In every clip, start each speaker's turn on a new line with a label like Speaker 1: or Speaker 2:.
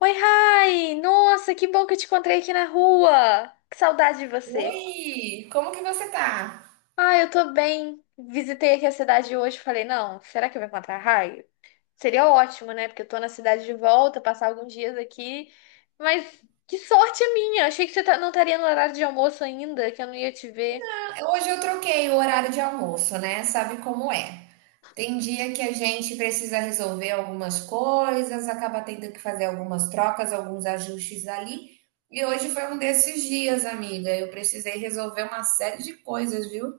Speaker 1: Oi, Rai! Nossa, que bom que eu te encontrei aqui na rua! Que saudade de você!
Speaker 2: Oi, como que você tá?
Speaker 1: Ah, eu tô bem. Visitei aqui a cidade hoje e falei, não, será que eu vou encontrar a Rai? Seria ótimo, né? Porque eu tô na cidade de volta, passar alguns dias aqui. Mas que sorte a minha! Achei que não estaria no horário de almoço ainda, que eu não ia te ver.
Speaker 2: Hoje eu troquei o horário de almoço, né? Sabe como é? Tem dia que a gente precisa resolver algumas coisas, acaba tendo que fazer algumas trocas, alguns ajustes ali. E hoje foi um desses dias, amiga. Eu precisei resolver uma série de coisas, viu?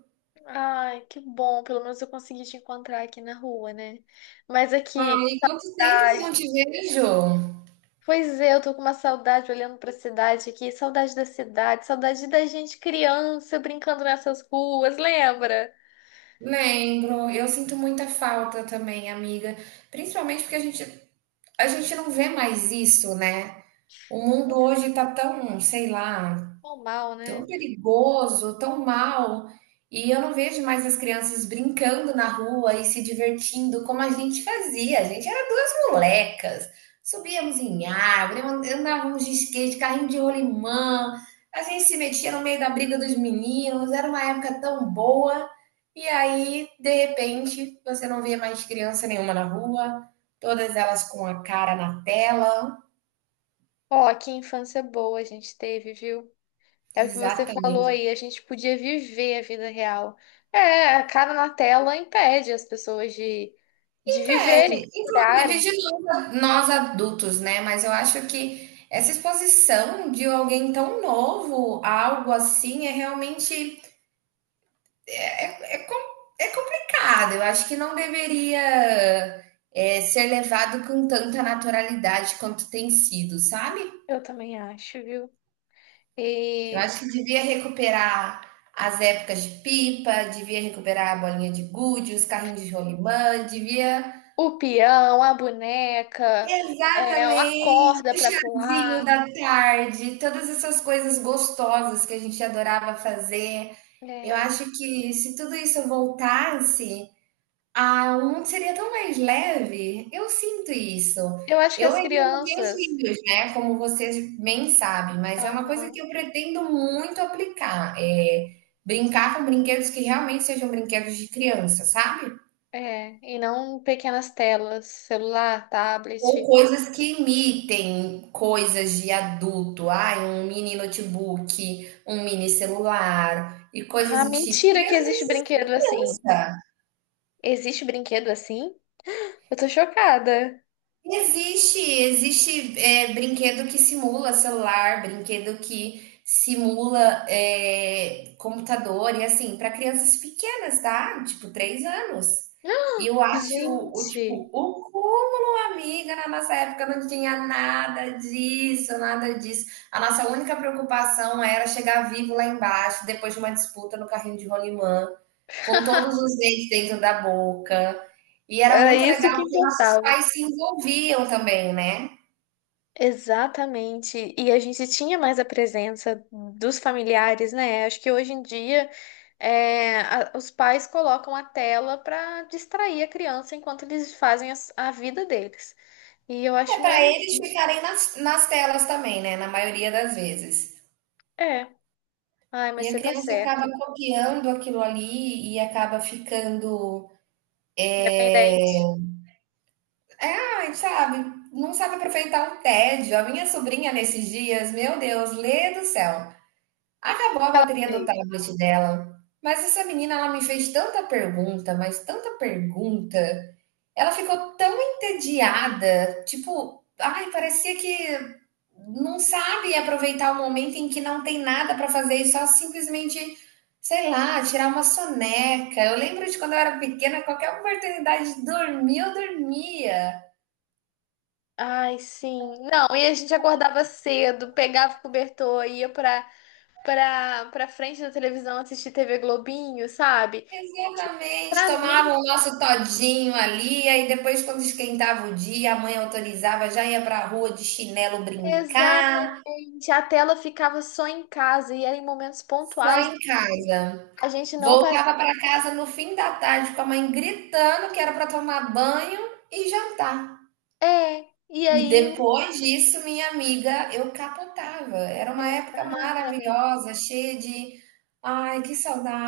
Speaker 1: Ai, que bom. Pelo menos eu consegui te encontrar aqui na rua, né? Mas aqui, que
Speaker 2: Ai, quanto tempo que não
Speaker 1: cidade?
Speaker 2: te vejo?
Speaker 1: Pois é, eu tô com uma saudade olhando pra cidade aqui, saudade da cidade, saudade da gente criança brincando nessas ruas, lembra?
Speaker 2: Lembro, eu sinto muita falta também, amiga. Principalmente porque a gente não vê mais isso, né? O
Speaker 1: Não
Speaker 2: mundo hoje está tão, sei lá,
Speaker 1: mal,
Speaker 2: tão
Speaker 1: né?
Speaker 2: perigoso, tão mal, e eu não vejo mais as crianças brincando na rua e se divertindo como a gente fazia. A gente era duas molecas, subíamos em árvore, andávamos de skate, carrinho de rolimã, a gente se metia no meio da briga dos meninos, era uma época tão boa. E aí, de repente, você não vê mais criança nenhuma na rua, todas elas com a cara na tela.
Speaker 1: Ó, que infância boa a gente teve, viu? É o que você falou
Speaker 2: Exatamente.
Speaker 1: aí, a gente podia viver a vida real. É, a cara na tela impede as pessoas de viverem, de
Speaker 2: Pede. Inclusive
Speaker 1: curarem.
Speaker 2: de nós, nós adultos, né? Mas eu acho que essa exposição de alguém tão novo a algo assim é realmente é complicado. Eu acho que não deveria ser levado com tanta naturalidade quanto tem sido, sabe?
Speaker 1: Eu também acho, viu?
Speaker 2: Eu
Speaker 1: E
Speaker 2: acho que devia recuperar as épocas de pipa, devia recuperar a bolinha de gude, os carrinhos de rolimã, devia.
Speaker 1: o peão, a boneca, é, a
Speaker 2: Exatamente,
Speaker 1: corda
Speaker 2: o
Speaker 1: pra
Speaker 2: chazinho
Speaker 1: pular.
Speaker 2: da tarde, todas essas coisas gostosas que a gente adorava fazer. Eu
Speaker 1: É,
Speaker 2: acho que se tudo isso voltasse, ah, o mundo seria tão mais leve. Eu sinto isso.
Speaker 1: eu acho que
Speaker 2: Eu
Speaker 1: as
Speaker 2: ainda não tenho
Speaker 1: crianças,
Speaker 2: filhos, né? Como vocês bem sabem, mas é uma coisa que
Speaker 1: aham,
Speaker 2: eu pretendo muito aplicar. É brincar com brinquedos que realmente sejam brinquedos de criança, sabe?
Speaker 1: é, e não pequenas telas, celular,
Speaker 2: Ou
Speaker 1: tablet.
Speaker 2: coisas que imitem coisas de adulto, ai, um mini notebook, um mini celular e coisas
Speaker 1: Ah,
Speaker 2: do tipo.
Speaker 1: mentira que
Speaker 2: Criança vai
Speaker 1: existe
Speaker 2: ser
Speaker 1: brinquedo assim.
Speaker 2: criança.
Speaker 1: Existe brinquedo assim? Eu tô chocada.
Speaker 2: Existe, existe brinquedo que simula celular, brinquedo que simula computador, e assim, para crianças pequenas, tá? Tipo, 3 anos. E eu acho o
Speaker 1: Gente,
Speaker 2: tipo, o cúmulo, amiga, na nossa época não tinha nada disso, nada disso. A nossa única preocupação era chegar vivo lá embaixo, depois de uma disputa no carrinho de rolimã, com todos os dentes dentro da boca. E era
Speaker 1: era
Speaker 2: muito
Speaker 1: isso
Speaker 2: legal
Speaker 1: que
Speaker 2: porque nossos
Speaker 1: importava.
Speaker 2: pais se envolviam também, né?
Speaker 1: Exatamente. E a gente tinha mais a presença dos familiares, né? Acho que hoje em dia é, os pais colocam a tela para distrair a criança enquanto eles fazem a vida deles. E eu
Speaker 2: É
Speaker 1: acho
Speaker 2: para
Speaker 1: meio.
Speaker 2: eles ficarem nas telas também, né? Na maioria das vezes.
Speaker 1: É. Ai, mas
Speaker 2: E a
Speaker 1: você tá
Speaker 2: criança acaba
Speaker 1: certa.
Speaker 2: copiando aquilo ali e acaba ficando.
Speaker 1: Independente.
Speaker 2: É, sabe? Não sabe aproveitar o tédio. A minha sobrinha nesses dias, meu Deus, lê do céu. Acabou a
Speaker 1: Ela
Speaker 2: bateria do
Speaker 1: fez.
Speaker 2: tablet dela. Mas essa menina, ela me fez tanta pergunta, mas tanta pergunta. Ela ficou tão entediada, tipo, ai, parecia que não sabe aproveitar o momento em que não tem nada para fazer e só simplesmente, sei lá, tirar uma soneca. Eu lembro de quando eu era pequena, qualquer oportunidade de dormir, eu dormia.
Speaker 1: Ai, sim. Não, e a gente acordava cedo, pegava o cobertor, ia pra frente da televisão assistir TV Globinho, sabe? Tipo,
Speaker 2: Exatamente,
Speaker 1: pra mim,
Speaker 2: tomava o nosso todinho ali, aí depois, quando esquentava o dia, a mãe autorizava, já ia pra rua de chinelo brincar,
Speaker 1: exatamente. A tela ficava só em casa e era em momentos
Speaker 2: só
Speaker 1: pontuais.
Speaker 2: em casa.
Speaker 1: A gente não.
Speaker 2: Voltava para casa no fim da tarde com a mãe gritando que era para tomar banho e jantar.
Speaker 1: É, e
Speaker 2: E
Speaker 1: aí.
Speaker 2: depois disso, minha amiga, eu capotava. Era uma época
Speaker 1: Exatamente.
Speaker 2: maravilhosa, cheia de ai, que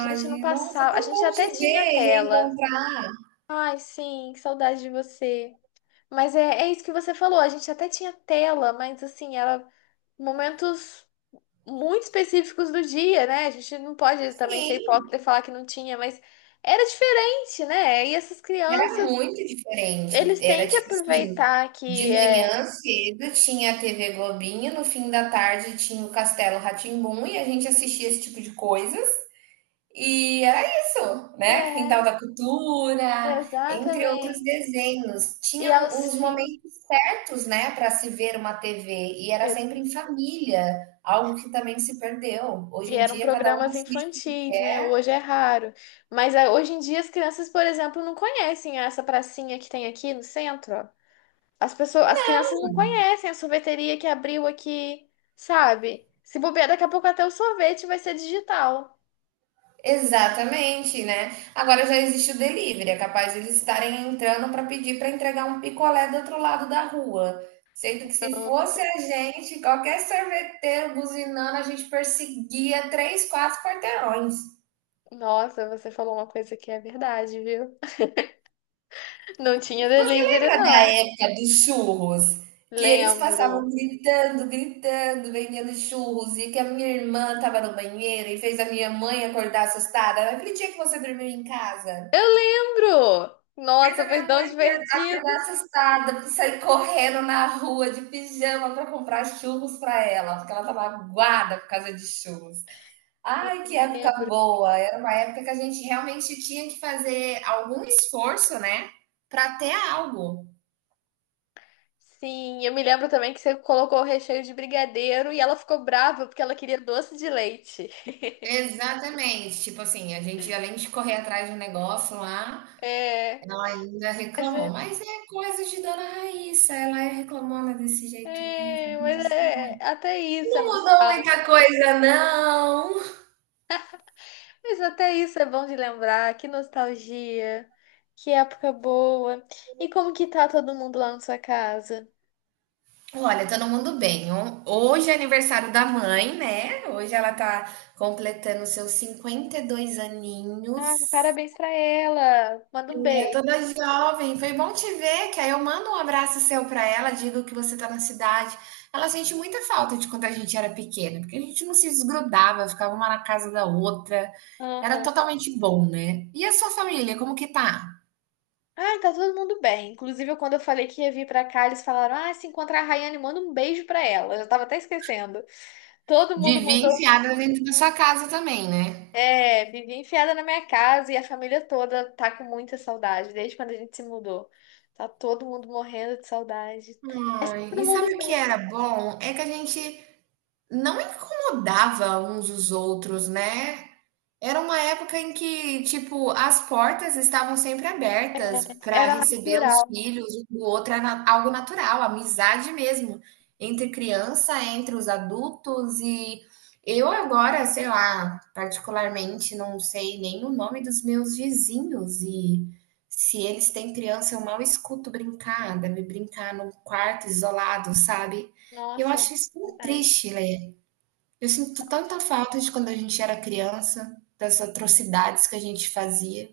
Speaker 1: A gente não
Speaker 2: Nossa, é
Speaker 1: passava. A
Speaker 2: tão
Speaker 1: gente
Speaker 2: bom te
Speaker 1: até
Speaker 2: ver,
Speaker 1: tinha tela.
Speaker 2: reencontrar.
Speaker 1: Ai, sim, que saudade de você. Mas é, é isso que você falou. A gente até tinha tela, mas assim, era momentos muito específicos do dia, né? A gente não pode também ser
Speaker 2: Sim,
Speaker 1: hipócrita e falar que não tinha, mas era diferente, né? E essas
Speaker 2: era
Speaker 1: crianças,
Speaker 2: muito diferente.
Speaker 1: eles
Speaker 2: Era
Speaker 1: têm que
Speaker 2: tipo assim,
Speaker 1: aproveitar que
Speaker 2: de
Speaker 1: é.
Speaker 2: manhã cedo tinha a TV Globinho, no fim da tarde tinha o Castelo rá tim e a gente assistia esse tipo de coisas. E era isso, né? Quintal
Speaker 1: É,
Speaker 2: da Cultura, entre outros
Speaker 1: exatamente.
Speaker 2: desenhos.
Speaker 1: E aos
Speaker 2: Tinham uns
Speaker 1: fins.
Speaker 2: momentos certos, né, para se ver uma TV, e era sempre em família, algo que também se perdeu. Hoje
Speaker 1: E
Speaker 2: em
Speaker 1: eram
Speaker 2: dia, cada um
Speaker 1: programas
Speaker 2: assiste o que
Speaker 1: infantis, né?
Speaker 2: quer.
Speaker 1: Hoje é raro. Mas ah, hoje em dia as crianças, por exemplo, não conhecem essa pracinha que tem aqui no centro. As pessoas, as crianças não conhecem a sorveteria que abriu aqui, sabe? Se bobear, daqui a pouco até o sorvete vai ser digital.
Speaker 2: Exatamente, né? Agora já existe o delivery, é capaz de eles estarem entrando para pedir para entregar um picolé do outro lado da rua. Sendo que se fosse a gente, qualquer sorveteiro buzinando, a gente perseguia 3, 4 quarteirões.
Speaker 1: Nossa, você falou uma coisa que é verdade, viu? Não tinha
Speaker 2: Você
Speaker 1: delivery,
Speaker 2: lembra da
Speaker 1: não.
Speaker 2: época dos churros? Que eles passavam
Speaker 1: Lembro.
Speaker 2: gritando, gritando, vendendo churros, e que a minha irmã estava no banheiro e fez a minha mãe acordar assustada. Naquele dia que você dormiu em casa,
Speaker 1: Eu lembro!
Speaker 2: fez
Speaker 1: Nossa,
Speaker 2: a
Speaker 1: foi
Speaker 2: minha
Speaker 1: tão
Speaker 2: mãe acordar
Speaker 1: divertido.
Speaker 2: assustada, sair correndo na rua de pijama para comprar churros para ela, porque ela estava aguada por causa de churros. Ai, que época
Speaker 1: Lembro.
Speaker 2: boa! Era uma época que a gente realmente tinha que fazer algum esforço, né, para ter algo.
Speaker 1: Sim, eu me lembro também que você colocou o recheio de brigadeiro e ela ficou brava porque ela queria doce de leite.
Speaker 2: Exatamente. Tipo assim, a gente, além de correr atrás de um negócio lá,
Speaker 1: É,
Speaker 2: ela ainda
Speaker 1: mas
Speaker 2: reclamou. Mas é coisa de Dona Raíssa, ela é reclamona desse jeito mesmo. A gente
Speaker 1: mas
Speaker 2: sabe.
Speaker 1: é até isso, é
Speaker 2: Não mudou
Speaker 1: nostálgico.
Speaker 2: muita coisa, não.
Speaker 1: Mas até isso é bom de lembrar, que nostalgia, que época boa. E como que tá todo mundo lá na sua casa?
Speaker 2: Olha, todo mundo bem. Hoje é aniversário da mãe, né? Hoje ela tá completando seus 52 aninhos.
Speaker 1: Ah, parabéns pra ela. Manda um
Speaker 2: É
Speaker 1: beijo.
Speaker 2: toda jovem. Foi bom te ver, que aí eu mando um abraço seu para ela, digo que você está na cidade. Ela sente muita falta de quando a gente era pequena, porque a gente não se desgrudava, ficava uma na casa da outra. Era
Speaker 1: Aham.
Speaker 2: totalmente bom, né? E a sua família, como que tá?
Speaker 1: Ah, tá todo mundo bem. Inclusive, quando eu falei que ia vir pra cá, eles falaram: ah, se encontrar a Rayane, manda um beijo pra ela. Eu já tava até esquecendo. Todo mundo
Speaker 2: Vivia
Speaker 1: mandou.
Speaker 2: enfiada dentro da sua casa também, né?
Speaker 1: É, vivi enfiada na minha casa e a família toda tá com muita saudade, desde quando a gente se mudou. Tá todo mundo morrendo de saudade. Mas tá
Speaker 2: Ai,
Speaker 1: todo
Speaker 2: e
Speaker 1: mundo
Speaker 2: sabe o que
Speaker 1: bem.
Speaker 2: era bom? É que a gente não incomodava uns os outros, né? Era uma época em que, tipo, as portas estavam sempre abertas para
Speaker 1: Era
Speaker 2: receber os
Speaker 1: natural.
Speaker 2: filhos um do outro, era algo natural, amizade mesmo, entre criança, entre os adultos, e eu agora, sei lá, particularmente, não sei nem o nome dos meus vizinhos, e se eles têm criança, eu mal escuto brincar, deve brincar num quarto isolado, sabe? E eu
Speaker 1: Nossa,
Speaker 2: acho isso tão
Speaker 1: verdade.
Speaker 2: triste, Lê. Eu sinto tanta falta de quando a gente era criança, das atrocidades que a gente fazia.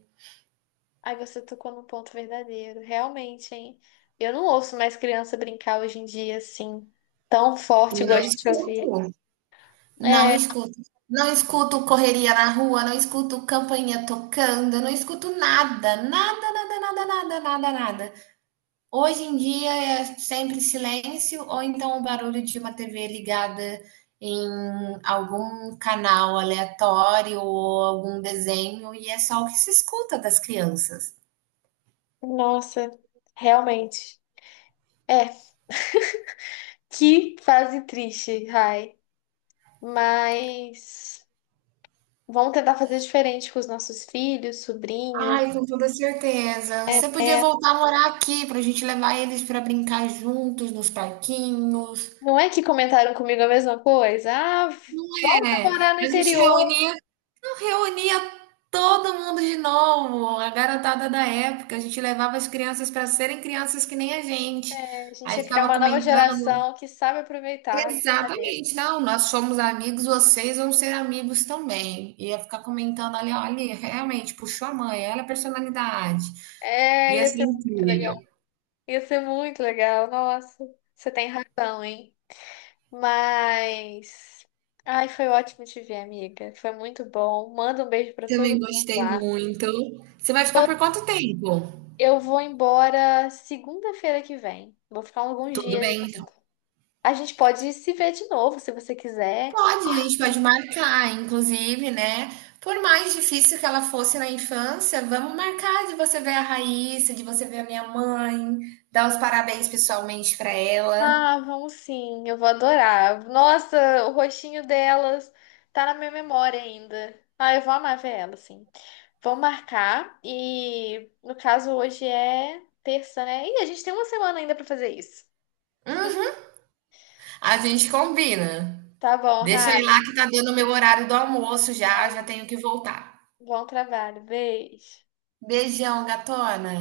Speaker 1: Aí você tocou num ponto verdadeiro. Realmente, hein? Eu não ouço mais criança brincar hoje em dia assim, tão
Speaker 2: E
Speaker 1: forte igual
Speaker 2: não
Speaker 1: a gente ouvia.
Speaker 2: escuto, não
Speaker 1: É,
Speaker 2: escuto. Não escuto correria na rua, não escuto campainha tocando, não escuto nada, nada, nada, nada, nada, nada, nada. Hoje em dia é sempre silêncio ou então o barulho de uma TV ligada em algum canal aleatório ou algum desenho e é só o que se escuta das crianças.
Speaker 1: nossa, realmente. É, que fase triste, Rai. Mas vamos tentar fazer diferente com os nossos filhos, sobrinhos.
Speaker 2: Ai, com toda certeza.
Speaker 1: É,
Speaker 2: Você podia
Speaker 1: né?
Speaker 2: voltar a morar aqui pra gente levar eles pra brincar juntos nos parquinhos.
Speaker 1: Não é que comentaram comigo a mesma coisa? Ah, volta a morar no
Speaker 2: É, a gente
Speaker 1: interior.
Speaker 2: reunia, não, reunia todo mundo de novo, a garotada da época. A gente levava as crianças pra serem crianças que nem a gente.
Speaker 1: É, a gente
Speaker 2: Aí
Speaker 1: ia criar
Speaker 2: ficava
Speaker 1: uma nova
Speaker 2: comentando.
Speaker 1: geração que sabe aproveitar as brincadeiras.
Speaker 2: Exatamente, não, nós somos amigos, vocês vão ser amigos também. Ia ficar comentando ali, olha, realmente puxou a mãe, olha a personalidade. E
Speaker 1: É, ia ser
Speaker 2: assim,
Speaker 1: muito legal. Ia ser muito legal. Nossa, você tem razão, hein? Mas. Ai, foi ótimo te ver, amiga. Foi muito bom. Manda um beijo pra todo
Speaker 2: também
Speaker 1: mundo
Speaker 2: gostei
Speaker 1: lá.
Speaker 2: muito. Você vai ficar por quanto tempo?
Speaker 1: Eu vou embora segunda-feira que vem. Vou ficar alguns
Speaker 2: Tudo
Speaker 1: dias
Speaker 2: bem, então.
Speaker 1: ainda. A gente pode se ver de novo, se você quiser.
Speaker 2: Pode, a gente pode marcar, inclusive, né? Por mais difícil que ela fosse na infância, vamos marcar de você ver a Raíssa, de você ver a minha mãe, dar os parabéns pessoalmente pra ela.
Speaker 1: Ah, vamos sim, eu vou adorar. Nossa, o rostinho delas tá na minha memória ainda. Ah, eu vou amar ver elas, sim. Vamos marcar e, no caso, hoje é terça, né? Ih, a gente tem uma semana ainda pra fazer isso.
Speaker 2: Hum, a gente combina.
Speaker 1: Tá bom,
Speaker 2: Deixa eu ir
Speaker 1: Rai.
Speaker 2: lá que tá dando o meu horário do almoço já, já tenho que voltar.
Speaker 1: Bom trabalho. Beijo.
Speaker 2: Beijão, gatona.